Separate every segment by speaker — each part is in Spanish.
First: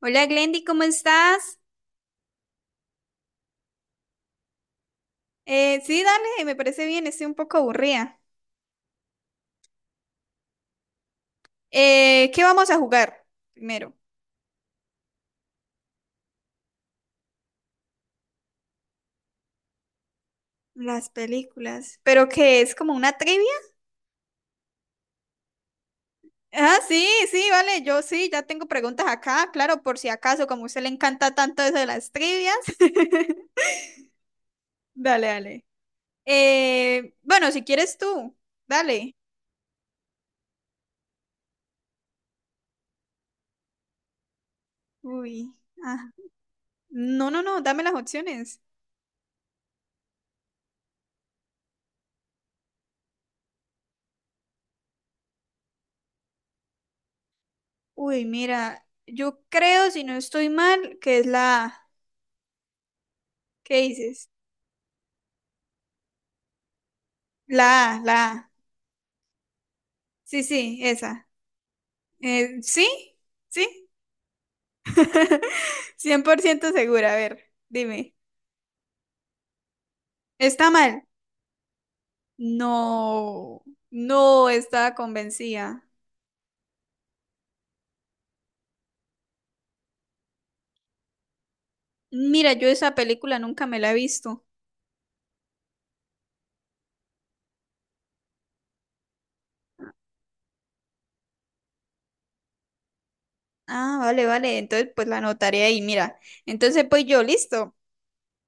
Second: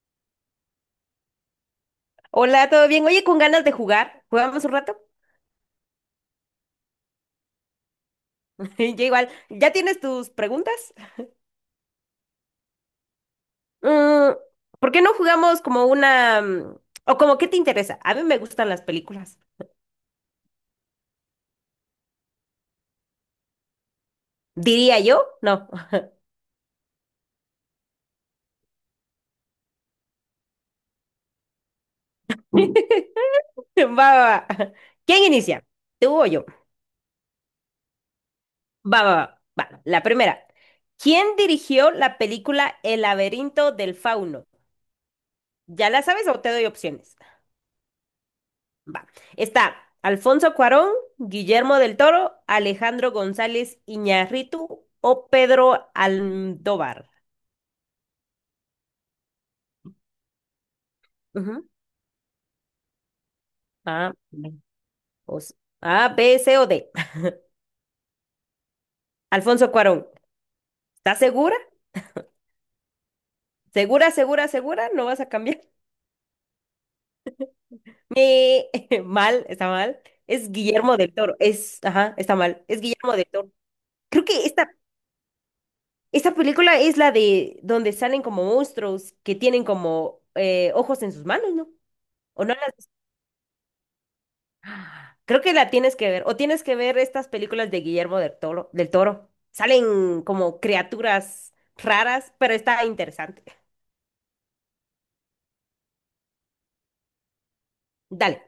Speaker 1: Hola Glendy, ¿cómo estás?
Speaker 2: Hola, ¿todo bien? Oye, con ganas de jugar. ¿Jugamos un rato?
Speaker 1: Sí, dale, me parece bien, estoy un poco aburrida.
Speaker 2: Ya igual. ¿Ya tienes tus preguntas?
Speaker 1: ¿Qué vamos a jugar primero?
Speaker 2: Mm, ¿Por qué no jugamos como una... o como qué te interesa? A mí me gustan las películas.
Speaker 1: Las películas. ¿Pero qué es como una trivia?
Speaker 2: ¿Diría yo? No.
Speaker 1: Ah, sí, sí, vale, yo sí, ya tengo preguntas acá, claro, por si acaso, como a usted le encanta tanto eso de las trivias.
Speaker 2: Va, va, va. ¿Quién
Speaker 1: Dale,
Speaker 2: inicia?
Speaker 1: dale.
Speaker 2: ¿Tú o yo?
Speaker 1: Bueno, si quieres tú,
Speaker 2: Va, va,
Speaker 1: dale.
Speaker 2: va. Va, la primera. ¿Quién dirigió la película El laberinto del fauno?
Speaker 1: Uy,
Speaker 2: ¿Ya
Speaker 1: ah,
Speaker 2: la sabes o te doy opciones?
Speaker 1: no, no, no, dame las opciones.
Speaker 2: Va. Está Alfonso Cuarón, Guillermo del Toro, Alejandro González Iñárritu o Pedro Almodóvar.
Speaker 1: Uy, mira, yo creo, si no estoy mal, que es la
Speaker 2: Ujú.
Speaker 1: A. ¿Qué
Speaker 2: A,
Speaker 1: dices?
Speaker 2: B, o C- A, B, C o D.
Speaker 1: La A.
Speaker 2: Alfonso Cuarón,
Speaker 1: Sí, sí,
Speaker 2: ¿estás
Speaker 1: esa.
Speaker 2: segura?
Speaker 1: ¿Sí? ¿Sí?
Speaker 2: ¿Segura, segura, segura? ¿No vas a cambiar?
Speaker 1: 100% segura. A ver, dime.
Speaker 2: Eh, mal, está mal. Es
Speaker 1: ¿Está mal?
Speaker 2: Guillermo del Toro. Es, ajá, está mal. Es Guillermo del Toro.
Speaker 1: No,
Speaker 2: Creo que
Speaker 1: no estaba convencida.
Speaker 2: esta película es la de donde salen como monstruos que tienen como ojos en sus manos, ¿no? ¿O no?
Speaker 1: Mira, yo
Speaker 2: las
Speaker 1: esa película nunca me la he visto.
Speaker 2: Creo que la tienes que ver. O tienes que ver estas películas de Guillermo del Toro, del Toro. Salen como criaturas raras, pero está interesante.
Speaker 1: Ah, vale, vale. Entonces, pues la anotaré ahí, mira. Entonces, pues yo, listo.
Speaker 2: Dale.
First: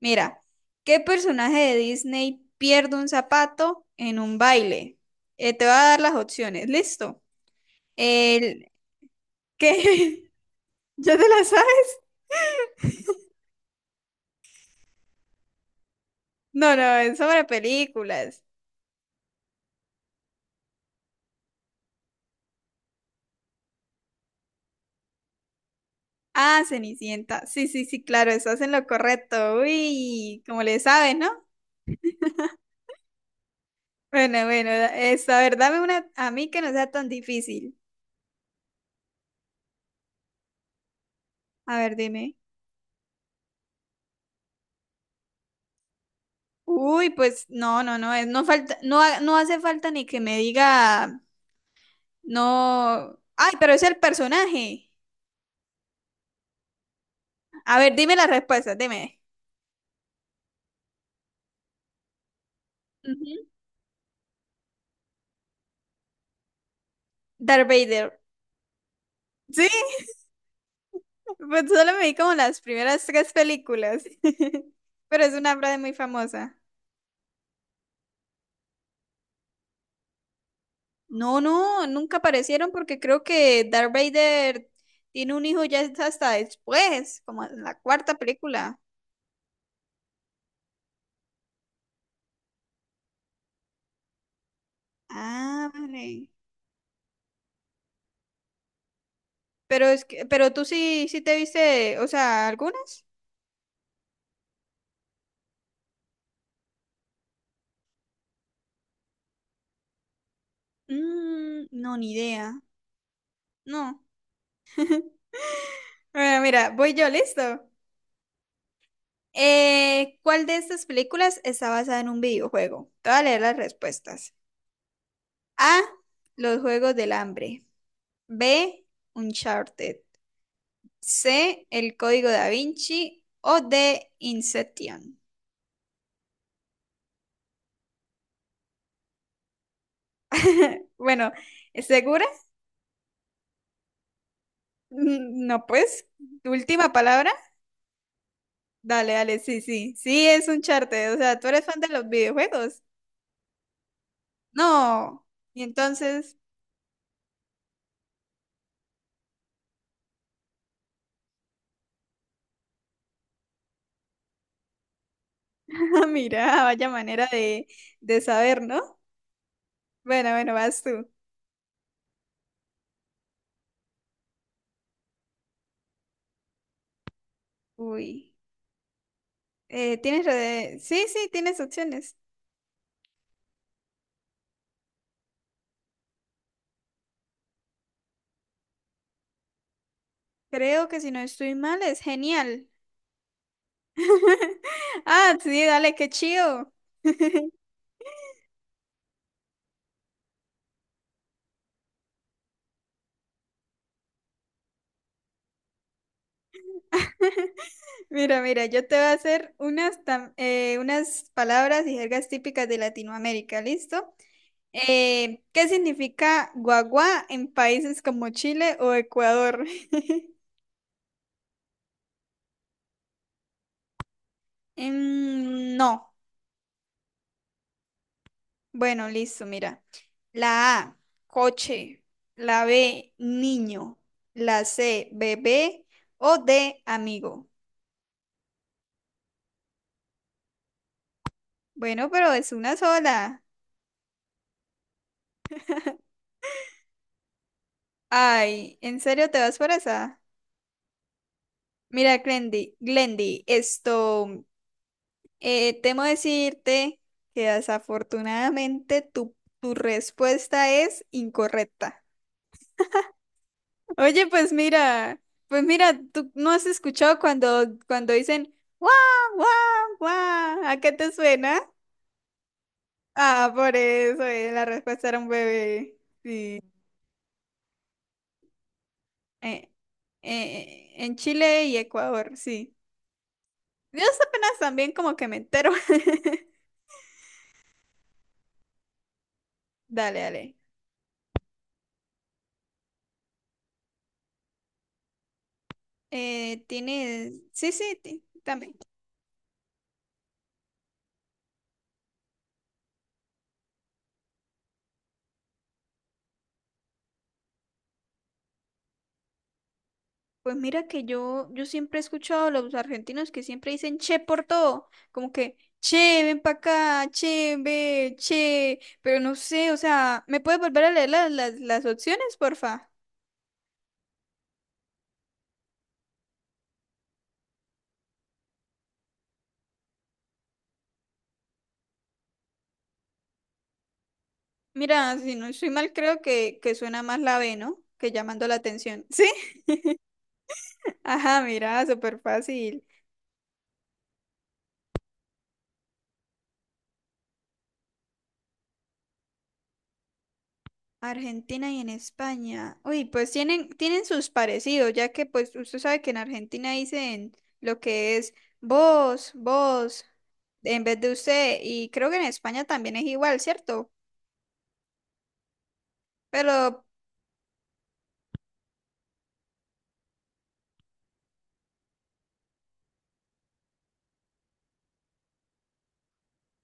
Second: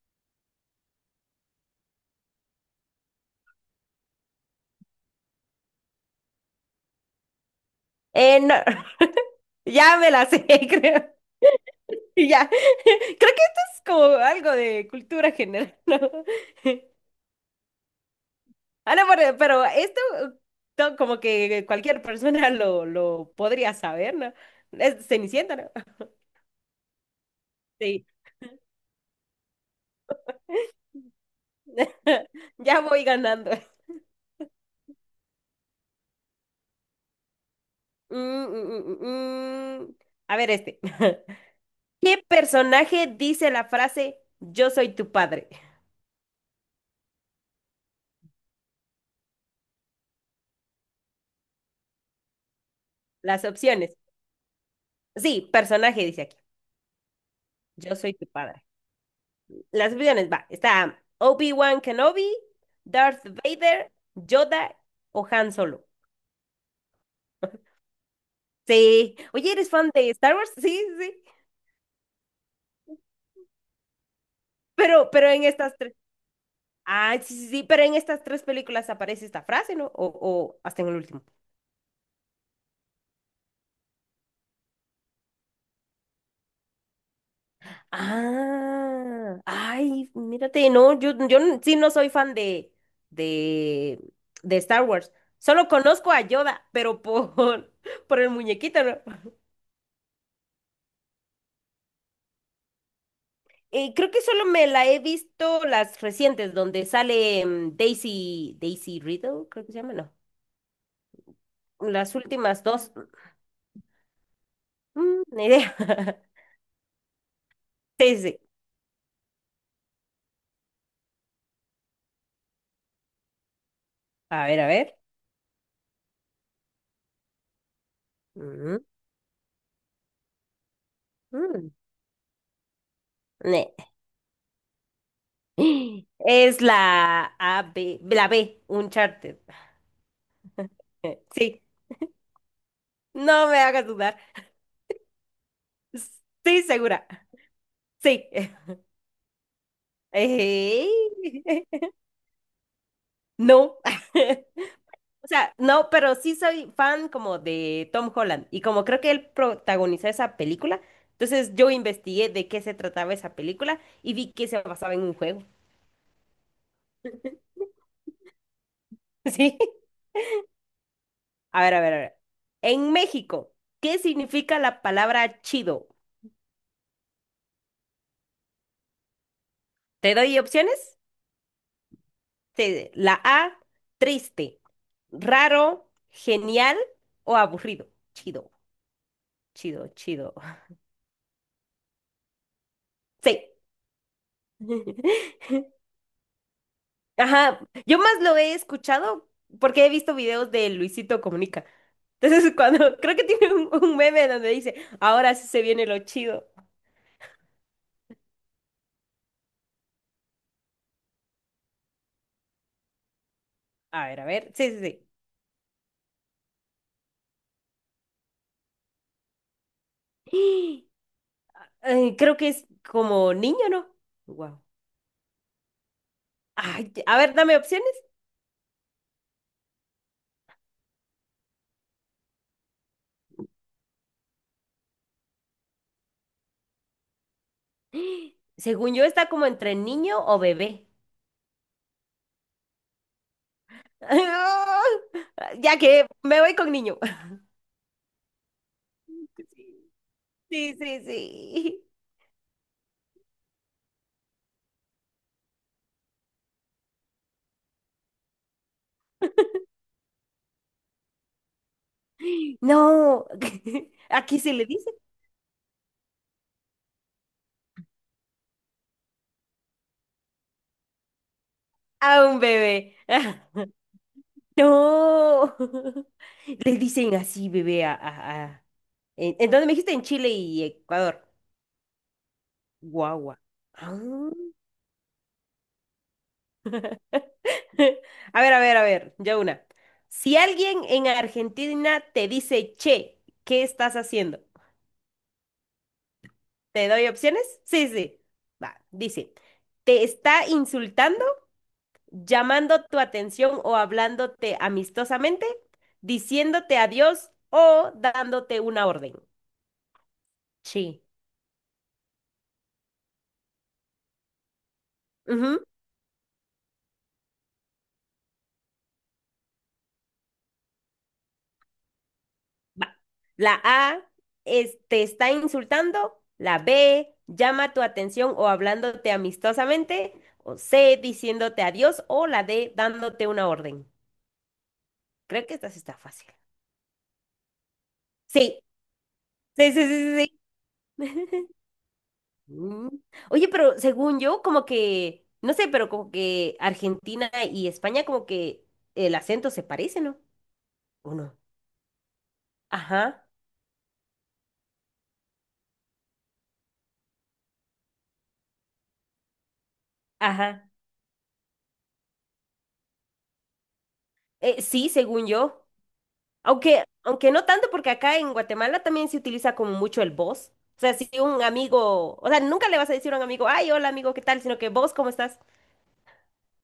Speaker 1: Mira, ¿qué personaje de Disney pierde un zapato en un baile? Te voy a dar las opciones, listo.
Speaker 2: No,
Speaker 1: El
Speaker 2: ya me la
Speaker 1: que
Speaker 2: sé, creo.
Speaker 1: ya te las
Speaker 2: Ya. Creo que esto es como algo de cultura general, ¿no?
Speaker 1: No, no, es sobre películas.
Speaker 2: Ah, no, pero esto como que cualquier persona lo podría saber, ¿no? Es Cenicienta, ¿no?
Speaker 1: Ah, Cenicienta. Sí, sí, sí,
Speaker 2: Sí.
Speaker 1: claro, estás en lo correcto. Uy, como le sabes, ¿no?
Speaker 2: Ya voy ganando.
Speaker 1: Bueno, bueno, es, a ver, dame una a mí que no sea tan difícil.
Speaker 2: Mm, mm, mm, mm, mm. A ver este.
Speaker 1: A ver,
Speaker 2: ¿Qué
Speaker 1: dime.
Speaker 2: personaje dice la frase yo soy tu padre?
Speaker 1: Uy, pues no, no, no, es, no falta, no, no hace falta ni que me diga, no.
Speaker 2: Las
Speaker 1: Ay, pero es el
Speaker 2: opciones.
Speaker 1: personaje.
Speaker 2: Sí, personaje dice aquí.
Speaker 1: A ver,
Speaker 2: Yo soy
Speaker 1: dime
Speaker 2: tu
Speaker 1: las
Speaker 2: padre.
Speaker 1: respuestas, dime.
Speaker 2: Las opciones, va. Está Obi-Wan Kenobi, Darth
Speaker 1: Ujú.
Speaker 2: Vader, Yoda o Han Solo.
Speaker 1: Darth Vader.
Speaker 2: Sí. Oye,
Speaker 1: Sí,
Speaker 2: ¿eres fan de Star Wars? Sí, sí.
Speaker 1: pues solo me vi como las primeras tres películas. Pero
Speaker 2: Pero
Speaker 1: es
Speaker 2: en
Speaker 1: una
Speaker 2: estas
Speaker 1: frase muy
Speaker 2: tres.
Speaker 1: famosa.
Speaker 2: Ah, sí, sí, sí. Pero en estas tres películas aparece esta frase, ¿no? O hasta en el último.
Speaker 1: No, no, nunca aparecieron porque creo que Darth Vader tiene un hijo ya es hasta después, como en la cuarta película.
Speaker 2: Ah, ay, mírate, no, yo, sí no soy fan de, de Star Wars.
Speaker 1: Ah,
Speaker 2: Solo conozco a
Speaker 1: vale.
Speaker 2: Yoda, pero por, por el muñequito, ¿no?
Speaker 1: Pero es que, pero tú sí, sí te viste, o sea, algunas.
Speaker 2: Creo que solo me la he visto las recientes, donde sale Daisy, Daisy Riddle, creo que se llama, ¿no?
Speaker 1: No, ni
Speaker 2: Las
Speaker 1: idea.
Speaker 2: últimas dos,
Speaker 1: No.
Speaker 2: ni idea.
Speaker 1: Bueno, mira, voy yo, listo.
Speaker 2: Sí, sí.
Speaker 1: ¿Cuál de estas películas está basada en un videojuego? Te voy a leer las respuestas.
Speaker 2: A ver, a ver.
Speaker 1: A. Los Juegos del Hambre.
Speaker 2: Mm,
Speaker 1: B. Uncharted. C,
Speaker 2: mm,
Speaker 1: El Código Da Vinci o
Speaker 2: ne.
Speaker 1: de Inception.
Speaker 2: Es la A, la B, Uncharted.
Speaker 1: Bueno,
Speaker 2: Sí.
Speaker 1: ¿segura?
Speaker 2: No me hagas dudar.
Speaker 1: No, pues, ¿tu
Speaker 2: Sí,
Speaker 1: última
Speaker 2: segura.
Speaker 1: palabra?
Speaker 2: Sí.
Speaker 1: Dale, dale, sí, sí, sí, es un
Speaker 2: Ey.
Speaker 1: charte. O sea, tú eres fan de los videojuegos.
Speaker 2: No.
Speaker 1: No.
Speaker 2: O sea,
Speaker 1: Y
Speaker 2: no, pero
Speaker 1: entonces,
Speaker 2: sí soy fan como de Tom Holland y como creo que él protagonizó esa película, entonces yo investigué de qué se trataba esa película y vi que se basaba en un juego.
Speaker 1: mira, vaya manera de saber, ¿no?
Speaker 2: Sí.
Speaker 1: Bueno, bueno, vas tú.
Speaker 2: A ver, a ver, a ver. En México, ¿qué significa la palabra chido?
Speaker 1: Uy,
Speaker 2: ¿Te
Speaker 1: tienes,
Speaker 2: doy opciones?
Speaker 1: sí, sí, tienes opciones.
Speaker 2: La A, triste, raro, genial o aburrido. Chido. Chido.
Speaker 1: Creo que si no estoy mal, es genial.
Speaker 2: Sí.
Speaker 1: Ah, sí, dale, qué chido.
Speaker 2: Ajá. Yo más lo he escuchado porque he visto videos de Luisito Comunica. Entonces, cuando creo que tiene un meme donde dice, ahora sí se viene lo chido.
Speaker 1: Mira, mira, yo te voy a hacer unas palabras y jergas típicas de Latinoamérica,
Speaker 2: A
Speaker 1: ¿listo?
Speaker 2: ver, a ver. Sí, sí,
Speaker 1: ¿Qué significa guagua en países como Chile o Ecuador?
Speaker 2: sí. Ay, creo que es como niño, ¿no? Wow.
Speaker 1: No.
Speaker 2: Ay, a ver, dame opciones.
Speaker 1: Bueno, listo, mira. La A, coche. La B, niño. La C, bebé. O D, amigo.
Speaker 2: Según yo, está como entre niño o bebé.
Speaker 1: Bueno, pero es una sola.
Speaker 2: Ya que me voy con niño.
Speaker 1: Ay, ¿en serio te vas por esa?
Speaker 2: Sí, sí, sí.
Speaker 1: Mira, Glendy, Glendy, esto. Temo decirte que desafortunadamente tu respuesta es incorrecta.
Speaker 2: No,
Speaker 1: Oye,
Speaker 2: aquí se
Speaker 1: pues
Speaker 2: le dice
Speaker 1: mira, pues mira, tú no has escuchado cuando dicen guau, guau, guau, ¿a qué te suena?
Speaker 2: a un bebé.
Speaker 1: Ah, por eso, la respuesta era un
Speaker 2: No,
Speaker 1: bebé. Sí.
Speaker 2: le dicen así bebé a- en dónde
Speaker 1: Eh,
Speaker 2: me dijiste? En Chile y
Speaker 1: en
Speaker 2: Ecuador.
Speaker 1: Chile y Ecuador, sí.
Speaker 2: Guagua.
Speaker 1: Yo
Speaker 2: Ah.
Speaker 1: apenas también como que me entero.
Speaker 2: A ver, a ver, a ver, ya una.
Speaker 1: Dale,
Speaker 2: Si
Speaker 1: dale.
Speaker 2: alguien en Argentina te dice, che, ¿qué estás haciendo? ¿Te doy
Speaker 1: Tienes.
Speaker 2: opciones?
Speaker 1: Sí,
Speaker 2: Sí,
Speaker 1: sí,
Speaker 2: sí.
Speaker 1: también.
Speaker 2: Va, dice, te está insultando. Llamando tu atención o hablándote amistosamente, diciéndote adiós o dándote una orden.
Speaker 1: Pues mira
Speaker 2: Sí.
Speaker 1: que yo siempre he escuchado a los argentinos que siempre dicen che por todo, como que
Speaker 2: Ujú,
Speaker 1: che, ven para acá, che, ve, che, pero no sé, o sea, ¿me puedes volver a leer las opciones, porfa?
Speaker 2: va. La A es, te está insultando. La B llama tu atención o hablándote amistosamente. O C diciéndote adiós. O la D dándote una orden.
Speaker 1: Mira, si no
Speaker 2: Creo que
Speaker 1: estoy
Speaker 2: esta sí
Speaker 1: mal,
Speaker 2: está
Speaker 1: creo
Speaker 2: fácil.
Speaker 1: que suena más la B, ¿no? Que llamando la
Speaker 2: Sí,
Speaker 1: atención. ¿Sí?
Speaker 2: sí, sí, sí, sí.
Speaker 1: Ajá, mira, súper fácil.
Speaker 2: Mm. Oye, pero según yo, como que, no sé, pero como que Argentina y España como que el acento se parece, ¿no? ¿O no?
Speaker 1: Argentina y en España. Uy,
Speaker 2: Ajá,
Speaker 1: pues tienen sus parecidos, ya que pues usted sabe que en Argentina dicen lo que es vos
Speaker 2: ajá.
Speaker 1: en vez de usted, y creo que en España también es igual, ¿cierto?
Speaker 2: Sí, según yo.
Speaker 1: Pero,
Speaker 2: Aunque, aunque no tanto, porque acá en Guatemala también se utiliza como mucho el vos. O sea, si un amigo, o sea, nunca le vas a decir a un amigo, ay, hola amigo, ¿qué tal? Sino que vos, ¿cómo estás?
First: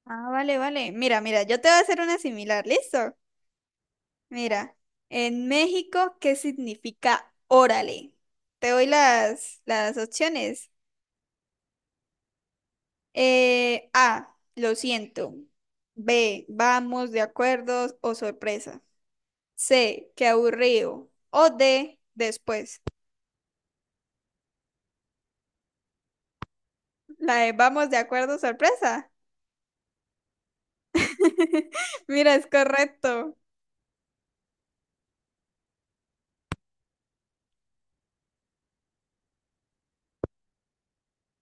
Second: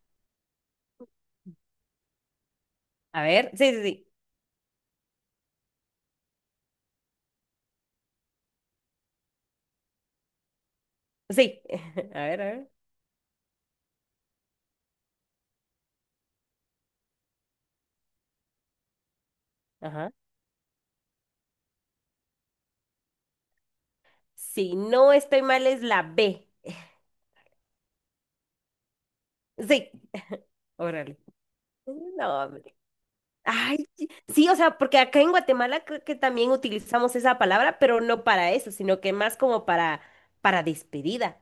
Speaker 1: ah, vale, vale. Mira, mira, yo te voy a hacer una similar, ¿listo?
Speaker 2: A ver, sí, sí, sí.
Speaker 1: Mira, en México, ¿qué significa órale? Te doy las opciones.
Speaker 2: Sí. A ver, a ver.
Speaker 1: A, lo siento. B, vamos, de acuerdo o sorpresa. C,
Speaker 2: Ajá.
Speaker 1: qué aburrido. O D, después.
Speaker 2: Si no estoy mal, es la B.
Speaker 1: La de vamos, de acuerdo, sorpresa.
Speaker 2: Sí. Órale.
Speaker 1: Mira,
Speaker 2: No,
Speaker 1: es
Speaker 2: hombre.
Speaker 1: correcto.
Speaker 2: Ay, sí, o sea, porque acá en Guatemala creo que también utilizamos esa palabra, pero no para eso, sino que más como para despedida.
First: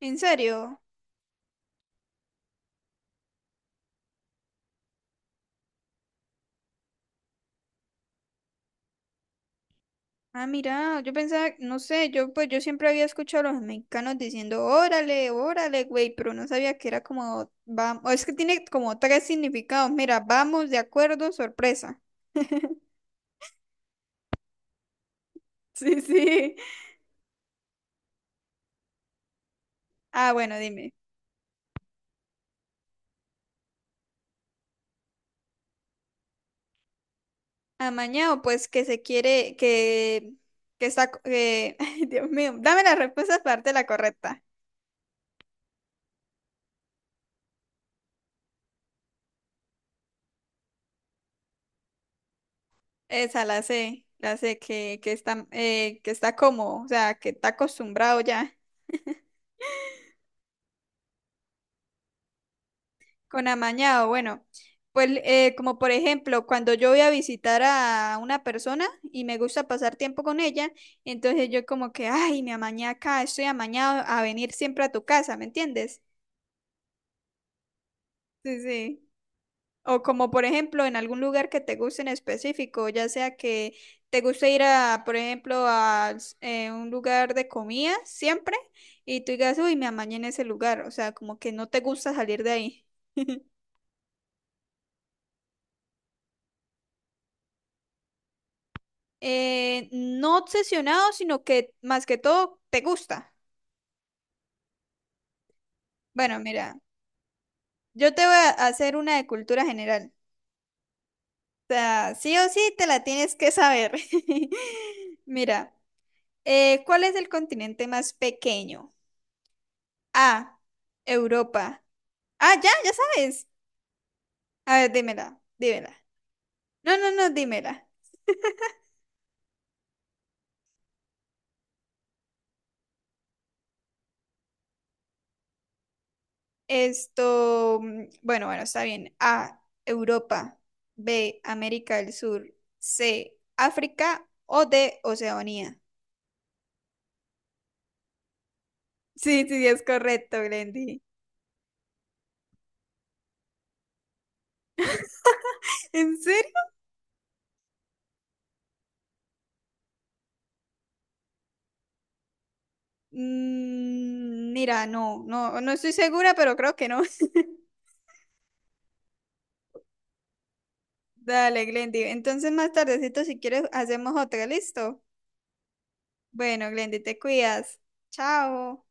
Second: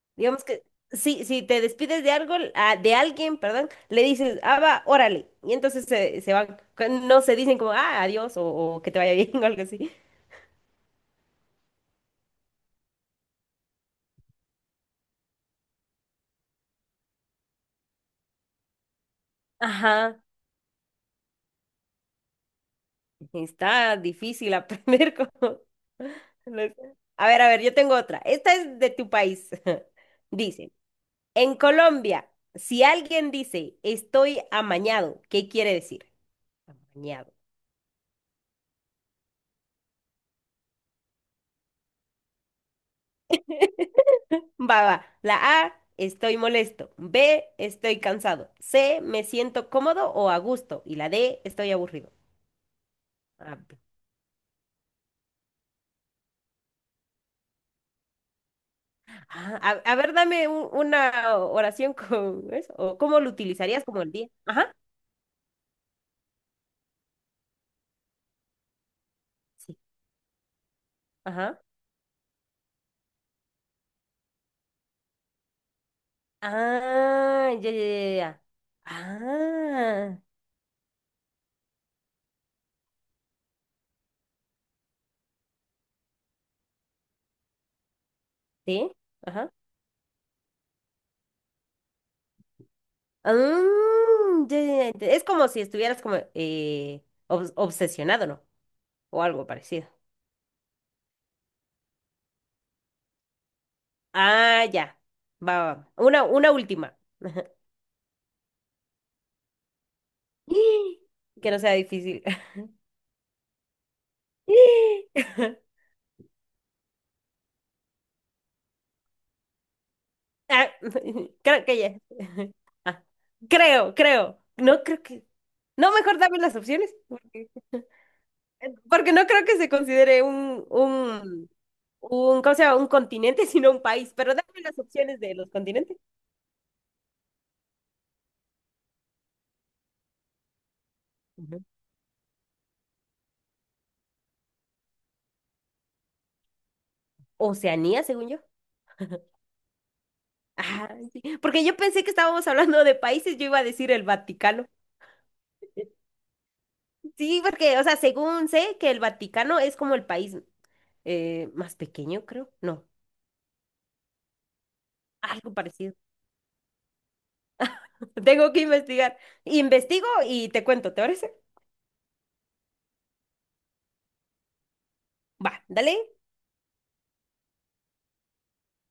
Speaker 1: ¿En
Speaker 2: Digamos que
Speaker 1: serio?
Speaker 2: sí, si te despides de algo, ah, de alguien, perdón, le dices, ah, va, órale. Y entonces se van, no se dicen como, ah, adiós, o que te vaya bien, o algo así.
Speaker 1: Ah, mira, yo pensaba, no sé, yo pues yo siempre había escuchado a los mexicanos diciendo, órale, órale, güey, pero no sabía que era como, vamos, es que tiene como tres significados, mira,
Speaker 2: Ajá,
Speaker 1: vamos, de acuerdo, sorpresa.
Speaker 2: está difícil aprender como...
Speaker 1: Sí, sí.
Speaker 2: no sé. A ver, yo tengo otra. Esta es de tu país.
Speaker 1: Ah, bueno,
Speaker 2: Dice.
Speaker 1: dime.
Speaker 2: En Colombia, si alguien dice estoy amañado, ¿qué quiere decir? Amañado.
Speaker 1: Amañado, pues que se quiere, que está, ay, Dios mío, dame la respuesta aparte la correcta.
Speaker 2: Va, va. La A, estoy molesto. B, estoy cansado. C, me siento cómodo o a gusto. Y la D, estoy aburrido.
Speaker 1: Esa
Speaker 2: Ah,
Speaker 1: la sé, que está, que está como, o sea, que está acostumbrado ya.
Speaker 2: ah, A, a ver, dame una oración con eso. ¿O cómo lo
Speaker 1: Con
Speaker 2: utilizarías como
Speaker 1: amañado,
Speaker 2: el día?
Speaker 1: bueno,
Speaker 2: Ajá.
Speaker 1: pues como por ejemplo, cuando yo voy a visitar a una persona y me gusta
Speaker 2: Sí.
Speaker 1: pasar tiempo con ella, entonces
Speaker 2: Ajá.
Speaker 1: yo como que, ay, me amañé acá, estoy amañado a venir siempre a tu casa, ¿me entiendes?
Speaker 2: Ah, ya, ya, ya. Ya.
Speaker 1: Sí, sí. O
Speaker 2: Ah,
Speaker 1: como por ejemplo, en algún lugar que te guste en específico, ya sea que te guste ir a, por ejemplo, a un lugar de comida siempre
Speaker 2: sí.
Speaker 1: y tú
Speaker 2: Ajá.
Speaker 1: digas, uy, me amañé en ese lugar, o sea, como que no te gusta salir de ahí.
Speaker 2: Ya, ya, ya, es como si estuvieras como obsesionado, ¿no? O algo parecido.
Speaker 1: No obsesionado, sino que más que todo te gusta.
Speaker 2: Ah, ya. Va, va, va.
Speaker 1: Bueno,
Speaker 2: Una
Speaker 1: mira,
Speaker 2: última.
Speaker 1: yo te voy a hacer una de cultura general.
Speaker 2: Que no sea
Speaker 1: O sea,
Speaker 2: difícil.
Speaker 1: sí o sí te la tienes que saber. Mira, ¿cuál es el continente más pequeño? A,
Speaker 2: Ah, creo que
Speaker 1: Europa.
Speaker 2: ya.
Speaker 1: Ah, ya, ya
Speaker 2: Ah,
Speaker 1: sabes.
Speaker 2: creo, creo.
Speaker 1: A
Speaker 2: No
Speaker 1: ver,
Speaker 2: creo que.
Speaker 1: dímela, dímela.
Speaker 2: No, mejor dame las
Speaker 1: No,
Speaker 2: opciones.
Speaker 1: no, no,
Speaker 2: Porque,
Speaker 1: dímela.
Speaker 2: porque no creo que se considere un, ¿cómo se llama? Un continente, sino un país. Pero dame las opciones de los continentes.
Speaker 1: Esto, bueno, bueno, está bien. A, Europa. B,
Speaker 2: Ujú.
Speaker 1: América del Sur. C, África o D, Oceanía.
Speaker 2: Oceanía, según yo.
Speaker 1: Sí, sí, sí, es correcto,
Speaker 2: Ah,
Speaker 1: Glendy.
Speaker 2: sí, porque yo pensé que estábamos hablando de países, yo iba a decir el Vaticano.
Speaker 1: ¿En serio?
Speaker 2: Sí, porque, o sea, según sé que el Vaticano es como el país más pequeño, creo. No,
Speaker 1: Mira, no,
Speaker 2: algo
Speaker 1: no, no estoy
Speaker 2: parecido.
Speaker 1: segura, pero creo que no.
Speaker 2: Tengo que investigar. Investigo y te cuento, ¿te parece?
Speaker 1: Dale, Glendy. Entonces más tardecito, si quieres, hacemos otra, ¿listo?
Speaker 2: Va, dale.
Speaker 1: Bueno, Glendy, te cuidas. Chao.